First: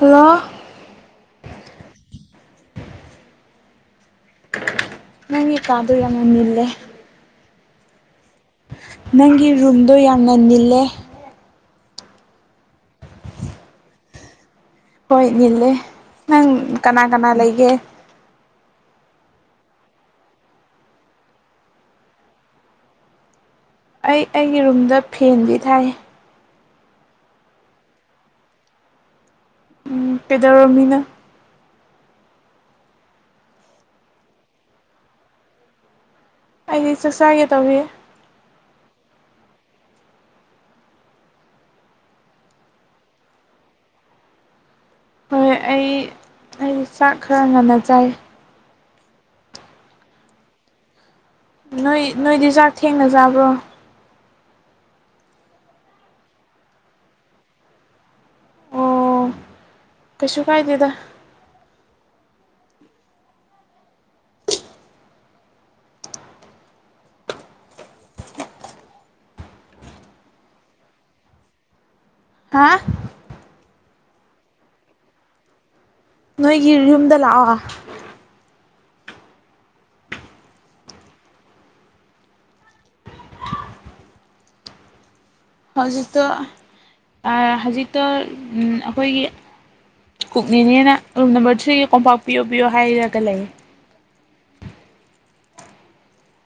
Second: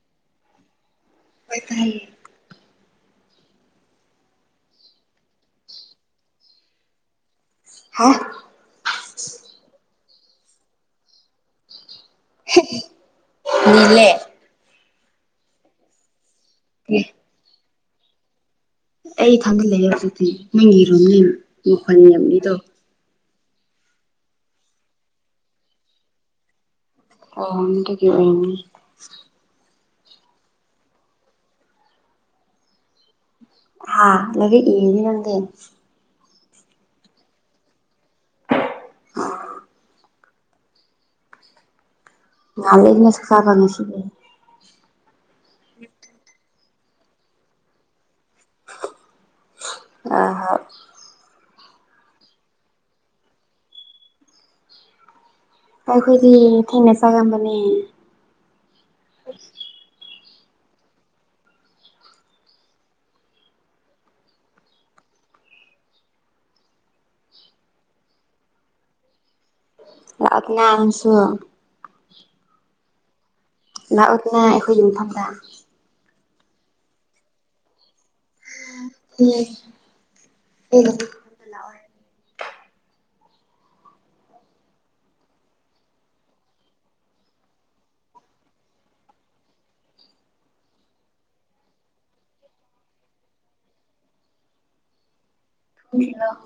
ꯂ ꯍ ꯅꯪꯤ ꯀꯥꯗꯨ ꯌꯥꯝ ꯃꯟꯅꯂꯦ ꯍꯥ ꯅꯪꯒꯤ ꯔꯨꯝꯗꯣ ꯌꯥꯝ ꯉꯅꯤꯜꯂꯦ ꯃꯤꯂꯦ ꯍꯣꯏ ꯏꯜꯂꯦ ꯅꯪ ꯑꯦ ꯀꯅꯥ ꯀꯅꯥ ꯂꯩꯒꯦ ꯑꯩ ꯊꯥꯖꯤꯜꯂꯛꯑꯦ ꯍꯧꯖꯤꯛꯇꯤ ꯅꯣꯏꯒꯤꯔꯨꯝꯅꯤ ꯃꯈꯣꯟꯅꯤꯦꯝꯅꯤꯗꯣ ꯑꯩ ꯑꯩꯒꯤ ꯔꯨꯝꯗ ꯐꯦꯟꯗꯤ ꯊꯥꯏ ꯑꯒꯤ ꯑꯣꯏꯅꯤ ꯎꯝ ꯄꯦꯗꯔꯣꯃꯤꯅ ꯍꯥꯥ ꯂꯒ ꯏꯅꯤ ꯂꯪꯗ ꯑꯩꯗꯤ ꯆꯥꯛ ꯆꯥꯒꯦ ꯇꯧꯕꯤ ꯑ ꯅꯂꯦ ꯑꯗꯨꯅꯁꯨ ꯀꯥꯄꯉꯁꯤꯒꯦ ꯍꯣꯏ ꯑꯩ ꯑꯩ ꯆꯥꯛ ꯈꯔ ꯉꯟꯅ ꯆꯥꯏ ꯑ ꯅꯣꯏ ꯅꯣꯏꯗꯤ ꯆꯥꯛ ꯊꯦꯡꯅꯖꯥꯕ꯭ꯔꯣ ꯀꯥꯏꯈꯣꯏꯗꯤ ꯊꯦꯡꯅ ꯆꯒꯦ ꯃꯅꯦ ꯀꯁꯤ ꯀꯥꯏ ꯇꯗ ꯑꯅ ꯑ ꯑꯃꯁꯁꯨ ꯍꯥ ꯂꯥꯛꯑꯣꯗꯅ ꯑꯩꯈꯣꯏ ꯌꯨꯝꯐꯝꯗ꯫ ꯅꯣꯏꯒꯤ ꯌꯨꯝꯗ ꯂꯥꯛꯑꯣ꯫ ꯍꯝ꯫ ꯍꯧꯖꯤꯛꯇꯣ ꯑꯥ ꯍꯧꯖꯤꯛꯇꫭ ꯑꯈꯣꯏꯒꯤ꯫ ꯀꯨꯛꯅꯤꯅꯦꯅ ꯔꯨꯝ ꯅꯝꯕꯔ ꯊ꯭ꯔꯤꯒꯤ ꯀꯣꯝꯄꯥꯛꯄꯤꯌꯣ ꯄꯤꯌꯣ ꯍꯥꯏꯔꯒ ꯂꯩꯌ‌ꯦ꯫ ꯫ ꯍꯨꯡꯁꯤꯂꫭ꯫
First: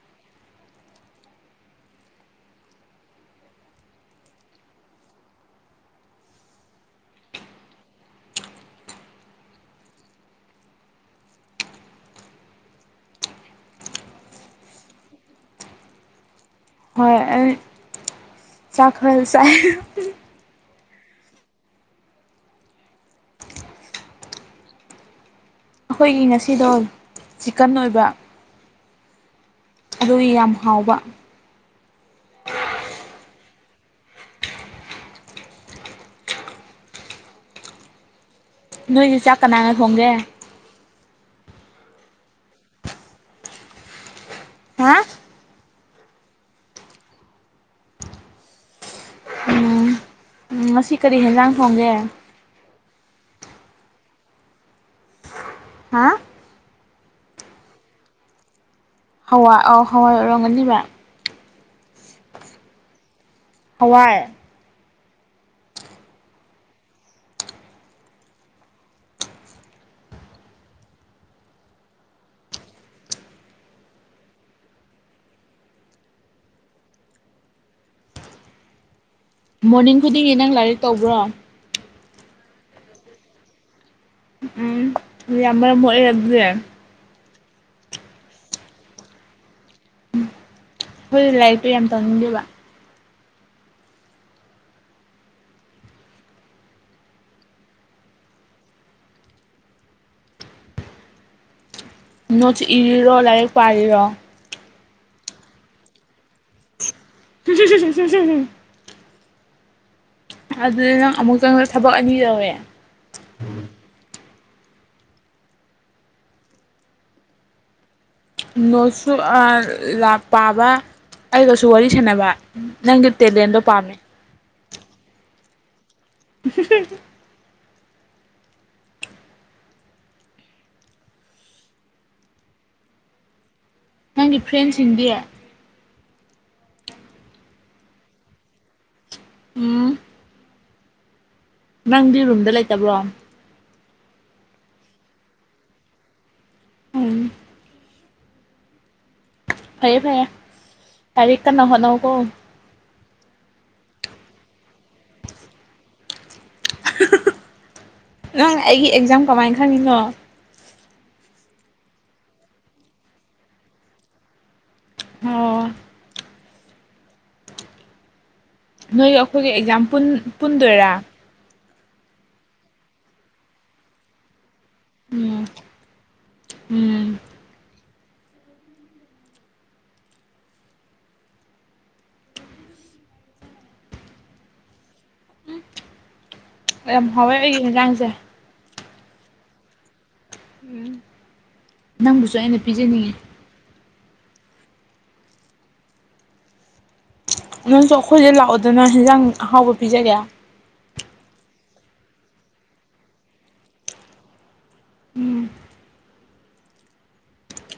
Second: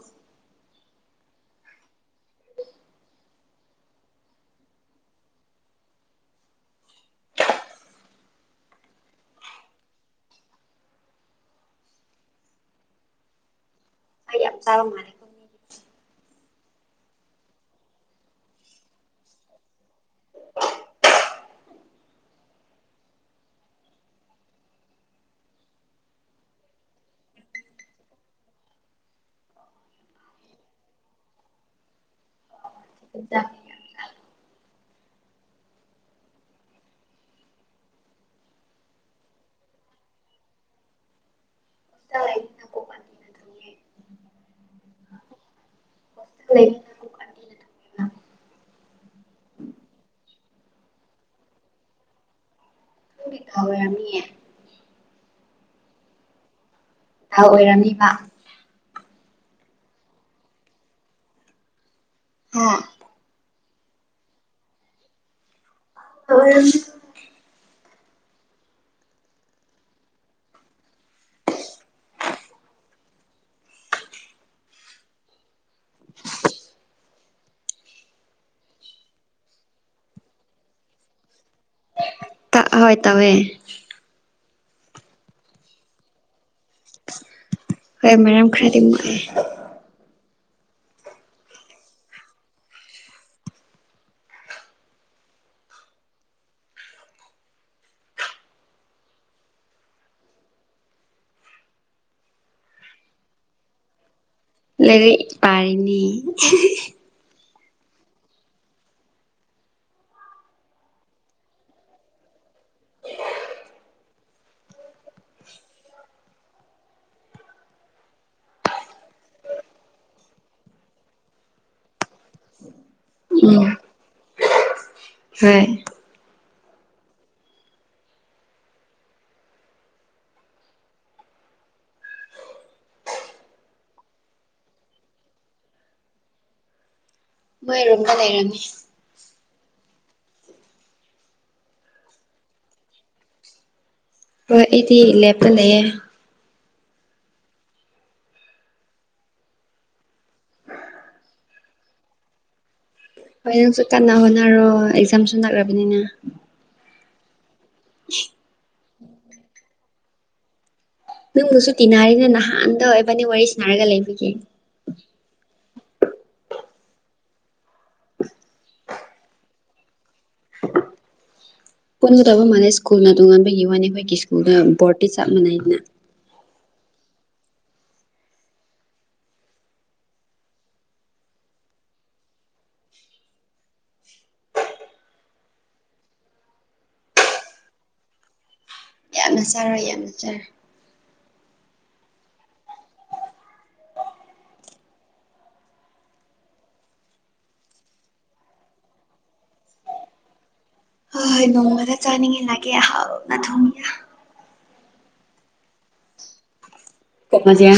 ꯐ ꯌꯥꯝ ꯆꯥꯕ ꯃꯥꯜꯂ‌ꯦꯀꫭ ꯃꯤꯗꯤ꯫ ꯍꯣꯏ ꯑꯩ꯫ ꯆꯥꯛꯈꯜꯂ ꯆꯥꯏ꯫ ꯑꯈꯣꯏꯒꯤ ꯉꯁꯤꯗꯣ ꯆꯤꯀꯟ ꯑꯣꯏꯕ꯫ ꯑꯗꯨꯏ ꯌꯥꯝ ꯍꯥꯎꯕ꯫ ꯗ꯫ ꯅꯣꯏꯗꯤ ꯆꯥꯛꯀꯅ ꯊꯣꯡꯒꯦ꯫ ꯇꯂꯥꯏ ꯊꯪꯀꫭꯛ ꯃꯅꯤ ꯫ ꯍꯥ ꯂꯩ꯫ ꯎꯝ ꯉꯁꯤ ꯀꯔꯤ ꯍꯦꯟꯖꯥꯡ ꯊꯣꯡꯒꯦ꯫ ꯑꯣꯏꯔꯝꯅꯤꯌꯦ ꯍꯥ꯫ ꯊ ꯑꯣꯏꯔꯝꯅꯤꯕ꯫ ꯍꯋꯥ ꯑꯣ ꯍꯋꯥꯏ ꯑꯣꯏꯔꯝꯒꯅꯤꯕ꯫ ꯍꯥ꯫ ꯍꯋꯥꯏ꯫ ꯫ ꯃꯣꯔꯅꯤꯡ ꯈꯨꯗꯤꯡꯒꯤ ꯅꯪ ꯂꯥꯏꯔꯤꯛ ꯇꯧꯕ꯭ꯔꯣ꯫ ꯍꯣꯏ ꯇꯧꯋꯦ꯫ ꯎꯝ ꯌꯥꯝ ꯃꯔꯝ ꯃꫭꯛꯑꯦ ꯑꯗꯨꯗꯤ꯫ ꯍꯣꯏ ꯃꯔꯝ ꯈꯔꯗꯤ ꯃꫭꯛꯑꯦ꯫ ꯈꫭꯏꯅ ꯂꯥꯏꯔꯤꯛꯇꯣ ꯌꯥꯝ ꯇꯧꯅꯤꯡꯗꯦꯕ꯫ ꯅꫭꯠ ꯏꯔꯤꯔꫭ ꯂꯥꯏꯔꯤꯛ ꯄꯥꯥꯔꯤꯔꫭ꯫ ꯂꯩꯔꯤꯛ ꯄꯔꯤꯅꯤ꯫ ꯫ ꯑꯗꯨꯗ ꯅꯪ ꯑꯃꯨꯛꯇꯪꯗ ꯊꯕꯛ ꯑꯅꯤ ꯇꯧꯋꯤ꯫ ꯅꫭꯠꯁꯨ ꯑꯥ ꯄꯥꯕ ꯑꯩꯒꯁꯨ ꯋꯥꯔꯤ ꯁꯥꯟꯅꯕ꯫ ꯅꯪꯗꫭ ꯇ‌ꯦꯂ‌ꯦꯟꯗꫭ ꯎꯝ ꯄꯥꯝꯃ‌ꯦ꯫ ꯍꯣꯏ꯫ ꯫ ꯅꯪꯒꯤ ꯐ꯭ꯔꯦꯟꯁꯤꯡꯗꯤ꯫ ꯃꯣꯏꯔꯨꯝꯗ ꯂꯩꯔꯝꯅꯤ꯫ ꯎꯝ꯫ ꯅꯪꯗꯤ ꯔꯨꯝꯗ ꯂꯩꯇꯕ꯭ꯔꯣ꯫ ꯍꯣꯏ ꯑꯩꯗꯤ ꯂꯦꯞꯄ ꯂꯩꯌꯦ꯫ ꯎꯝ꯫ ꯐꯔꯦ ꯐꯔꯦ꯫ ꯀꯟꯅ ꯍꫭꯠꯅꯧꯀꫭ꯫ ꯍꯣꯏ ꯅꯪꯁꯨ ꯀꯟꯅ ꯍꯣꯠꯅꯔꯣ ꯑꯦꯛꯖꯥꯝꯁꯨ ꯅꯥꯛꯔꯕꯅꯤꯅ꯫ ꯅꯪ ꯑꯩꯒꯤ ꯑꯦꯛꯖꯥꯝ ꯀꯃꯥꯏ ꯈꯪꯉꯤꯅꯣ꯫ ꯅꯪꯕꯨꯁꯨ ꯇꯤꯟꯅꯔꯤꯅꯦ ꯅꯍꯥꯟꯗꫭ ꯏꯕꯅꯤ ꯋꯥꯔꯤ ꯁꯥꯟꯔꯒ ꯂꯩꯕꯤꯒꯤ꯫ ꯑꯣ ꯫ ꯅꯣꯏꯒ ꯑꯈꯣꯏꯒ ꯑꯦꯛꯖꯥꯝ ꯄꯨꯟ-ꯄꯨꯟꯗꯣꯏꯔ꯫ ꯄꯨꯟꯒꯗꯕ ꯃꯥꯟꯅꯩ ꯁ꯭ꯀꯨꯜꯅ ꯇꯣꯉꯥꯟꯕꯒꯤ ꯋꯥꯅꯤ ꯑꯈꯣꯏꯒꯤ ꯁ꯭ꯀꯨꯜꯗ ꯕꯣꯔꯗꯇꯤ ꯆꯞ ꯎꯝ ꯃꯥꯟꯅꯩꯗꯅ꯫ ꯎꯝ ꯌꯥꯝ ꯍꯥꯎꯋꯦꯕꯒꯤ ꯏꯟꯖꯥꯡꯁꯦ ꯌꯥꯝꯅ ꯆꯥꯔꯣꯏ ꯌꯥꯝꯅ ꯆꯔꯦ ꯎꯝ ꯅꯪꯕꯨꯁꯨ ꯑꯩꯅ ꯄꯤꯖꯅꯤꯡꯉꯤ ꯅꯪꯁꯨ ꯑꯩꯈꯣꯏꯁꯦ ꯂꯥꯛꯑꯣꯗꯅ ꯍꯟꯖꯥꯡ ꯑꯍꯥꯎꯕ ꯄꯤꯖꯒꯦ ꯍꯣꯏ ꯍꯣꯏ ꯅꯣꯡꯃꯗ ꯆꯥꯅꯤꯡꯉꯤ ꯂꯥꯛꯀꯦ ꯑꯍꯥꯎꯅ ꯊꯣꯡꯒꯦ ꯎꯝ ꯀꯃꯗꯤ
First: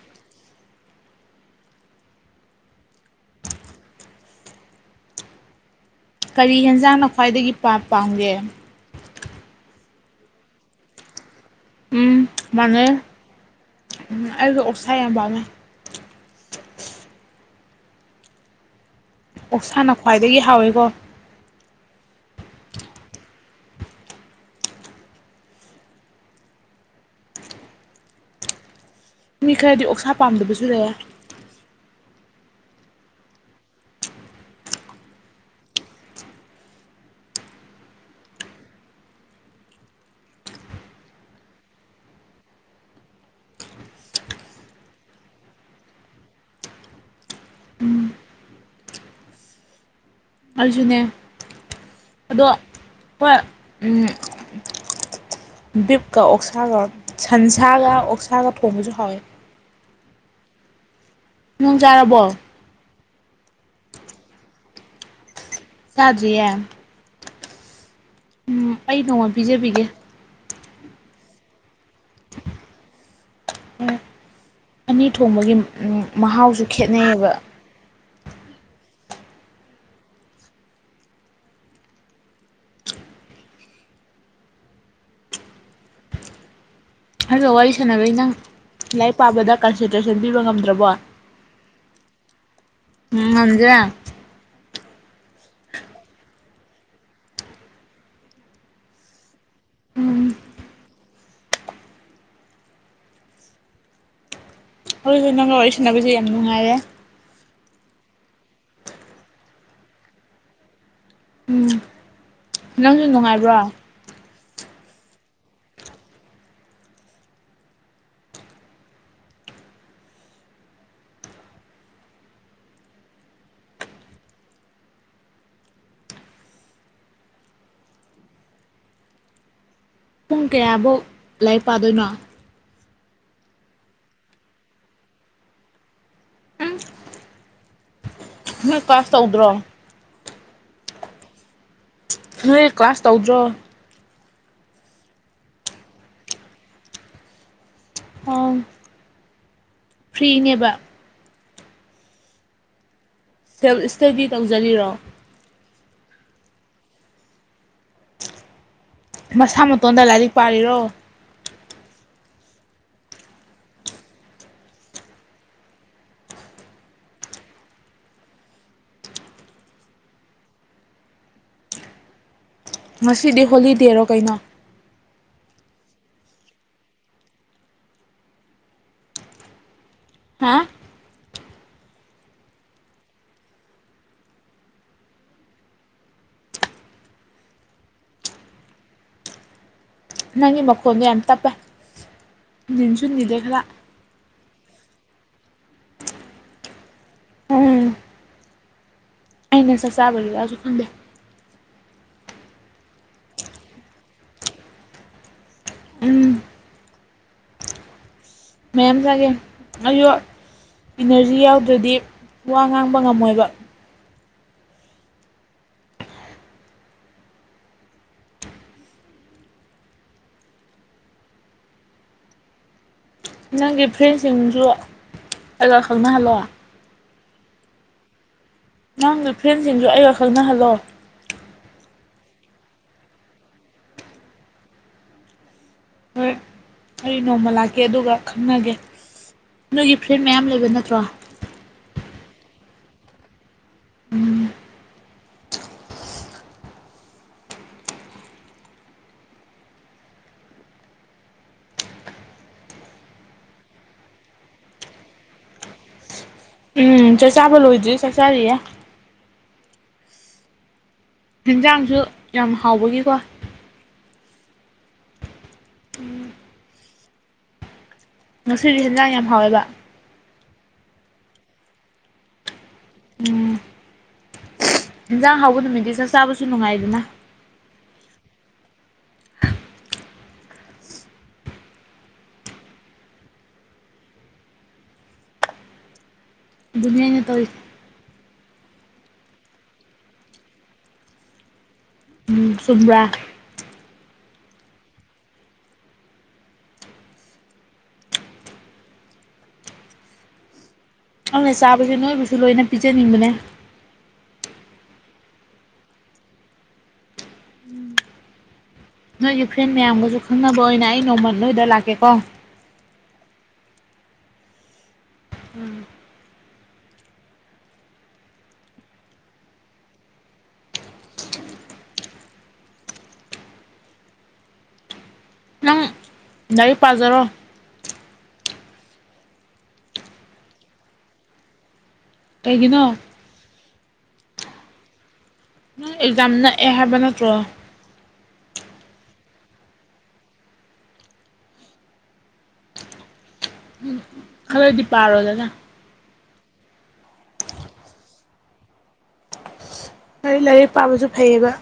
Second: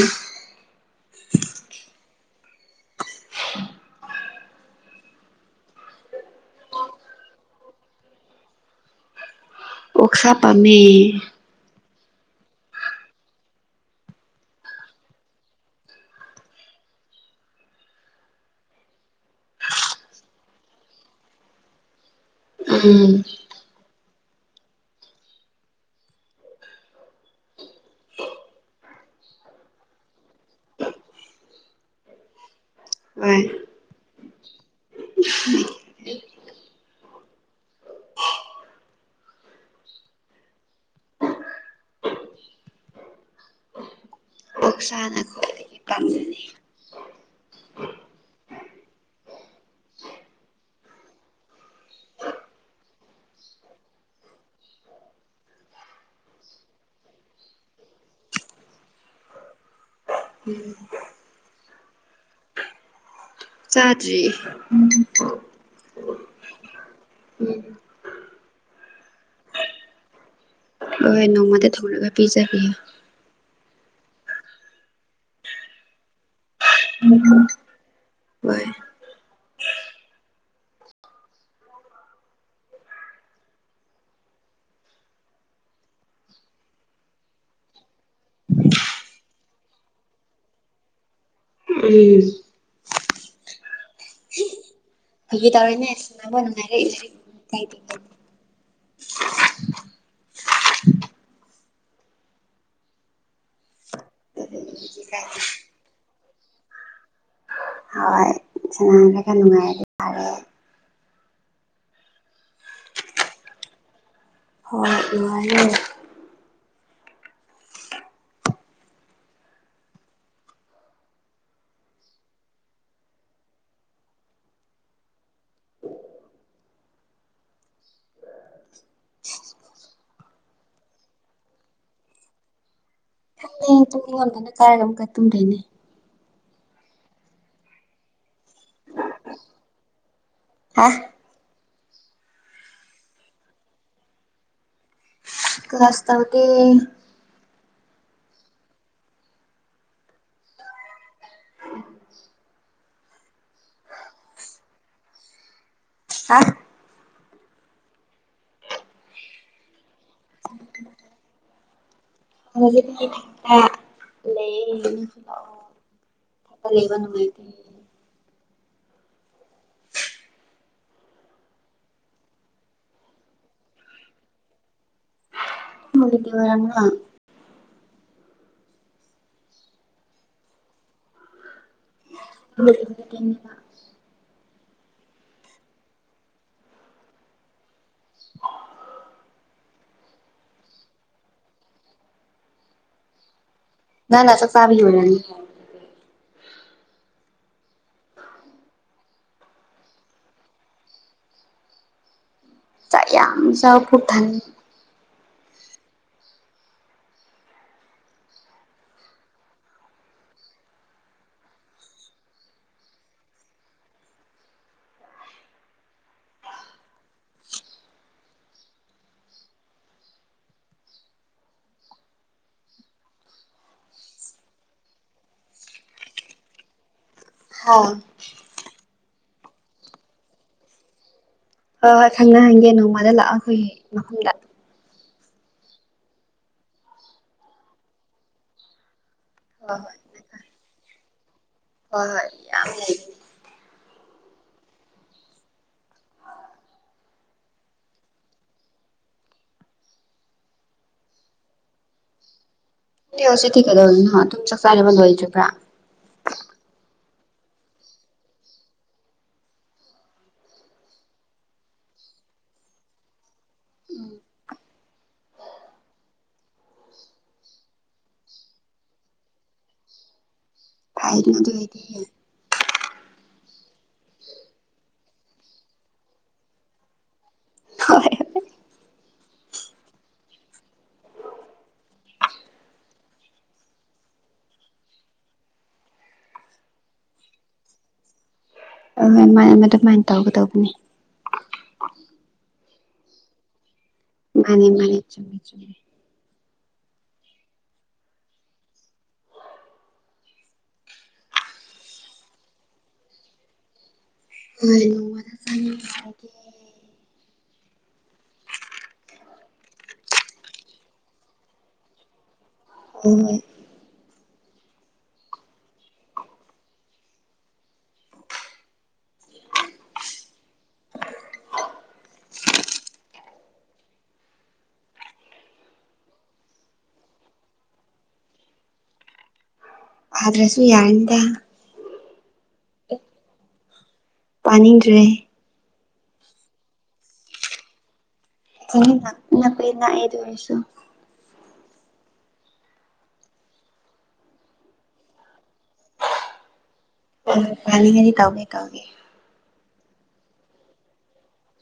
ꯀꯔꯤ ꯍꯦꯟꯖꯥꯡꯅ ꯈ꯭ꯋꯥꯏꯗꯒꯤ ꯄꯥꯝꯒꯦ ꯎꯁꯥ ꯄꯝ ꯎ ꯃꯥꯟꯅꯩ ꯑꯩꯁꯨ ꯑꯣꯛꯁꯥ ꯌꯥꯝ ꯄꯥꯝꯃꯦꯩ [unintelligible] ꯑꯣꯁꯥꯅ ꯈ꯭ꯋꯥꯏꯗꯒꯤ ꯍꯥꯎꯋꯤꯀꯣ ꯎꯝ ꯃꯤ ꯈꯔꯗꯤ ꯑꯣꯛꯁꯥ ꯄꯥꯝꯗꯕꯁꯨ ꯂꯩꯦ ꯍ ꯑꯣꯛꯁꯥꯅ ꯈ꯭ꯋꯥꯏꯗꯒꯤ ꯄꯥꯝꯖꯅꯤ ꯑꯔꯖꯨꯅꯦ ꯑꯗꯣ ꯍꯣꯏ ꯎ ꯕꯤꯛꯀ ꯑꯣꯛꯁꯥꯒ ꯁꯟꯁꯥꯒ ꯑꯣꯛꯁꯥꯒ ꯊꯣꯡꯕꯁꯨ ꯍꯥꯎꯋꯦ ꯅꯨꯡꯣꯡ ꯆꯥꯔꯕꯣ ꯆꯥꯇ꯭ꯔꯤ ꯁꯥꯗꯤꯌꯦ ꯎꯝ ꯎ ꯑꯩ ꯅꯣꯡꯃ ꯄꯤꯖꯕꯤꯒꯦ ꯍꯣꯏ ꯍꯣꯏ ꯅꯣꯡꯃꯗ ꯊꯣꯡꯂꯒ ꯄꯤꯖꯒ ꯑꯅꯤ ꯊꯣꯡꯕꯒꯤ ꯃꯍꯥꯎꯁꯨ ꯈꯦꯠꯅꯩꯌꯦꯕ ꯍꯣꯏ ꯍꯥꯏꯕ ꯋꯥꯔꯤ ꯁꯥꯟꯅꯕꯩ ꯅꯪ ꯂꯥꯏꯔꯤꯛ ꯄꯥꯕꯗ ꯀꯟꯁꯦꯟꯇ꯭ꯔꯦꯁꯟ ꯄꯤꯕ ꯉꯝꯗ꯭ꯔꯕꯣ ꯎꯝ ꯎꯝ ꯍꯧꯪꯖ ꯑꯩ ꯇꯅꯔꯦ ꯎꯝ ꯍ ꯅꯪꯒ ꯋꯥꯔꯤ ꯁꯥꯟꯅꯕꯁꯦ ꯌꯥꯝ ꯅꯨꯡꯉꯥꯏꯔꯦ ꯍꯣꯏ ꯁꯅꯔꯒ ꯅꯨꯡꯉꯥꯏꯔ ꯑꯗꯨ ꯌꯥꯥꯔꯦ ꯎꯝ ꯅꯪꯁꯨ ꯅꯨꯡꯉꯥꯏꯕ꯭ꯔꯣ ꯍꯣꯏ ꯌꯥꯔꯦ ꯄꯨꯡ ꯀꯌꯥꯕꯨꯧ ꯂꯥꯏꯔꯤꯛ ꯄꯥꯗꯣꯏꯅꯣ ꯍ ꯑꯗꯨꯨꯝ ꯑꯩꯉꯣꯟꯗꯅ ꯀꯥꯏꯔꯒ ꯑꯃꯒ ꯇꯨꯝꯗꯣꯏꯅꯦ ꯎꯝ ꯅꯪ ꯀꯥꯁ ꯇꯧꯗ꯭ꯔꯣ ꯑ ꯅꯣꯏ ꯀ꯭ꯂꯥꯁ ꯇꯧꯗ꯭ꯔꯣ ꯀꯥꯁ ꯇꯕꯨꯗꯤ ꯑꯥꯎ ꯐ꯭ꯔꯤꯅꯦꯕ ꯁꯦꯜꯞ ꯏꯁꯇꯗꯤ ꯇꯧꯖꯔꯤꯔꯣ ꯍꯥ ꯃꯁꯥ ꯃꯇꯣꯟꯗ ꯂꯥꯏꯔꯤꯛ ꯄꯥꯔꯤꯔꯣ ꯂꯩ ꯇꯠꯇ ꯂꯩꯦꯕ ꯅꯃꯥꯏꯗꯤ ꯉꯁꯤꯗꯤ ꯍꯣꯂꯤꯗꯦꯔꯣ ꯀꯩꯅꯣ ꯃꯅꯤꯒꯤ ꯋꯥꯔꯃ ꯍꯥ ꯍ ꯑ ꯅꯪꯒꯤ ꯃꯈꯣꯟꯗꯣ ꯌꯥꯝ ꯇꯞꯄꯦ ꯅꯤꯟꯁꯨ ꯅꯤꯗꯦ ꯈꯔ ꯅ ꯆ ꯆꯥꯕ ꯑꯣꯏꯔꯅꯤ ꯑꯩꯅꯁ ꯆꯥꯕ ꯑꯁꯨ ꯈꯟꯗꯦ ꯆ ꯌꯥꯝ ꯆ ꯈꯨ ꯊꯟ ꯎꯝ ꯃꯌꯥꯝꯌꯥꯝꯖꯒꯦ ꯑꯌꯨ ꯏꯅꯔꯖꯤ ꯌꯥꯎꯗ꯭ꯔꯗꯤ ꯋꯥ ꯉꯥꯡꯕ ꯉꯝꯃꯣꯏꯕ ꯅꯪꯒꯤ ꯐ꯭ꯔꯦꯟꯁꯤꯡꯁꯨ ꯑꯩꯒ ꯈꯪꯅꯍꯜꯂꯣ ꯍꯥꯥ ꯅꯪꯒꯤ ꯐ꯭ꯔꯦꯟꯁꯤꯡꯁꯨ ꯑꯩꯒ ꯈꯪ ꯅꯍꯜꯂꯣ ꯍꯣꯏ ꯍꯣꯏ ꯈꯪꯅ ꯍꯪꯒꯦ ꯅꯣꯡꯃꯗ ꯂꯥꯛꯑꯣ ꯑꯩꯈꯣꯏꯒꯤ ꯃꯐꯝꯗ ꯍꯣꯏ ꯑꯩ ꯅꯣꯡꯃ ꯂꯥꯛꯀꯦ ꯑꯗꯨꯒ ꯈꯪꯅꯒꯦ ꯍꯣꯏ ꯍꯣꯏ ꯅꯣꯏꯒꯤ ꯐ꯭ꯔꯦꯟ ꯃꯌꯥꯝ ꯂꯩꯕ ꯅꯠꯇ꯭ꯔꯣ ꯍꯣꯏ ꯍꯣꯏ ꯌꯥꯝ ꯂꯩ ꯎꯝ ꯗꯤꯁꯤ ꯊꯤ ꯀꯗꯧ ꯇꯨꯝ ꯆ ꯐꯥꯏꯔꯦꯕ ꯋꯥꯜ ꯆꯕ꯭ꯔꯥ ꯎꯝ ꯆꯥꯛ ꯆꯥꯕ ꯂꯣꯏꯗ꯭ꯦ ꯆꯥꯛꯆꯥꯥꯔꯤꯌꯦ ꯍꯤꯟꯖꯥꯡꯁꯨ ꯌꯥꯝ ꯍꯥꯎꯕꯒꯤꯀꯣ ꯉꯁꯤꯗꯤ ꯍꯦꯟꯖꯥꯡ ꯌꯥꯝ ꯍꯥꯎꯋꯦꯕ ꯐꯥꯏꯣꯏꯗꯦ ꯎꯝ ꯏꯖꯥꯡ ꯍꯥꯎꯕ ꯅꯨꯃꯤꯠꯠꯇ ꯆꯥ ꯆꯥꯕꯁꯨ ꯅꯨꯡꯉꯥꯏꯗꯅ ꯍꯣꯏ ꯍ ꯑꯗꯨꯅꯌꯥꯅ ꯇꯧꯔꯤ ꯑꯣꯏ ꯑꯗꯨꯃꯥꯏꯅ ꯇꯧꯒꯗꯧꯕꯅꯤ ꯆꯨꯝ꯭ꯔꯥ ꯃꯥꯅꯤ ꯃꯥꯅꯤ ꯆꯨꯝꯃꯦ ꯆꯨꯝꯃꯦ ꯑꯗꯨꯅ ꯆꯥꯕꯁꯦ ꯅꯣꯏꯕꯨꯁꯨ ꯂꯣꯏꯅ ꯄꯤꯖꯅꯤꯡꯕꯅꯦ ꯍꯣꯏꯗ ꯁ ꯅꯣꯏꯒꯤ ꯐ꯭ꯔꯦꯟ ꯃꯌꯥꯝꯒꯁꯨ ꯈꯪꯅꯕ ꯑꯣꯏꯅ ꯑꯩ ꯅꯣꯡꯃꯜ ꯅꯣꯏꯗ ꯂꯥꯛꯀꯦꯀꯣ ꯎ ꯔꯤ ꯄꯥꯖꯔꯣ ꯑ꯭ꯔꯁꯨ ꯌꯥꯗ ꯀꯩꯒꯤꯅꯣ ꯄꯥꯅꯤꯡꯗ꯭ꯔꯦ ꯅꯪ ꯑꯦꯛꯖꯥꯝ ꯅꯛꯑꯦ ꯍꯥꯏꯕ ꯅꯠꯇ꯭ꯔꯣ ꯅ ꯀꯩꯑꯗꯣꯏꯁꯨꯣ ꯈꯔꯣꯗꯤ ꯄꯥꯔꯣꯗꯗꯥ ꯀꯅꯤꯡꯗꯤ ꯇꯧꯒꯦ ꯇꯧꯒꯦ ꯂꯥꯏꯔꯤꯛ ꯄꯥꯕꯁꯨ ꯐꯩꯌꯦꯕ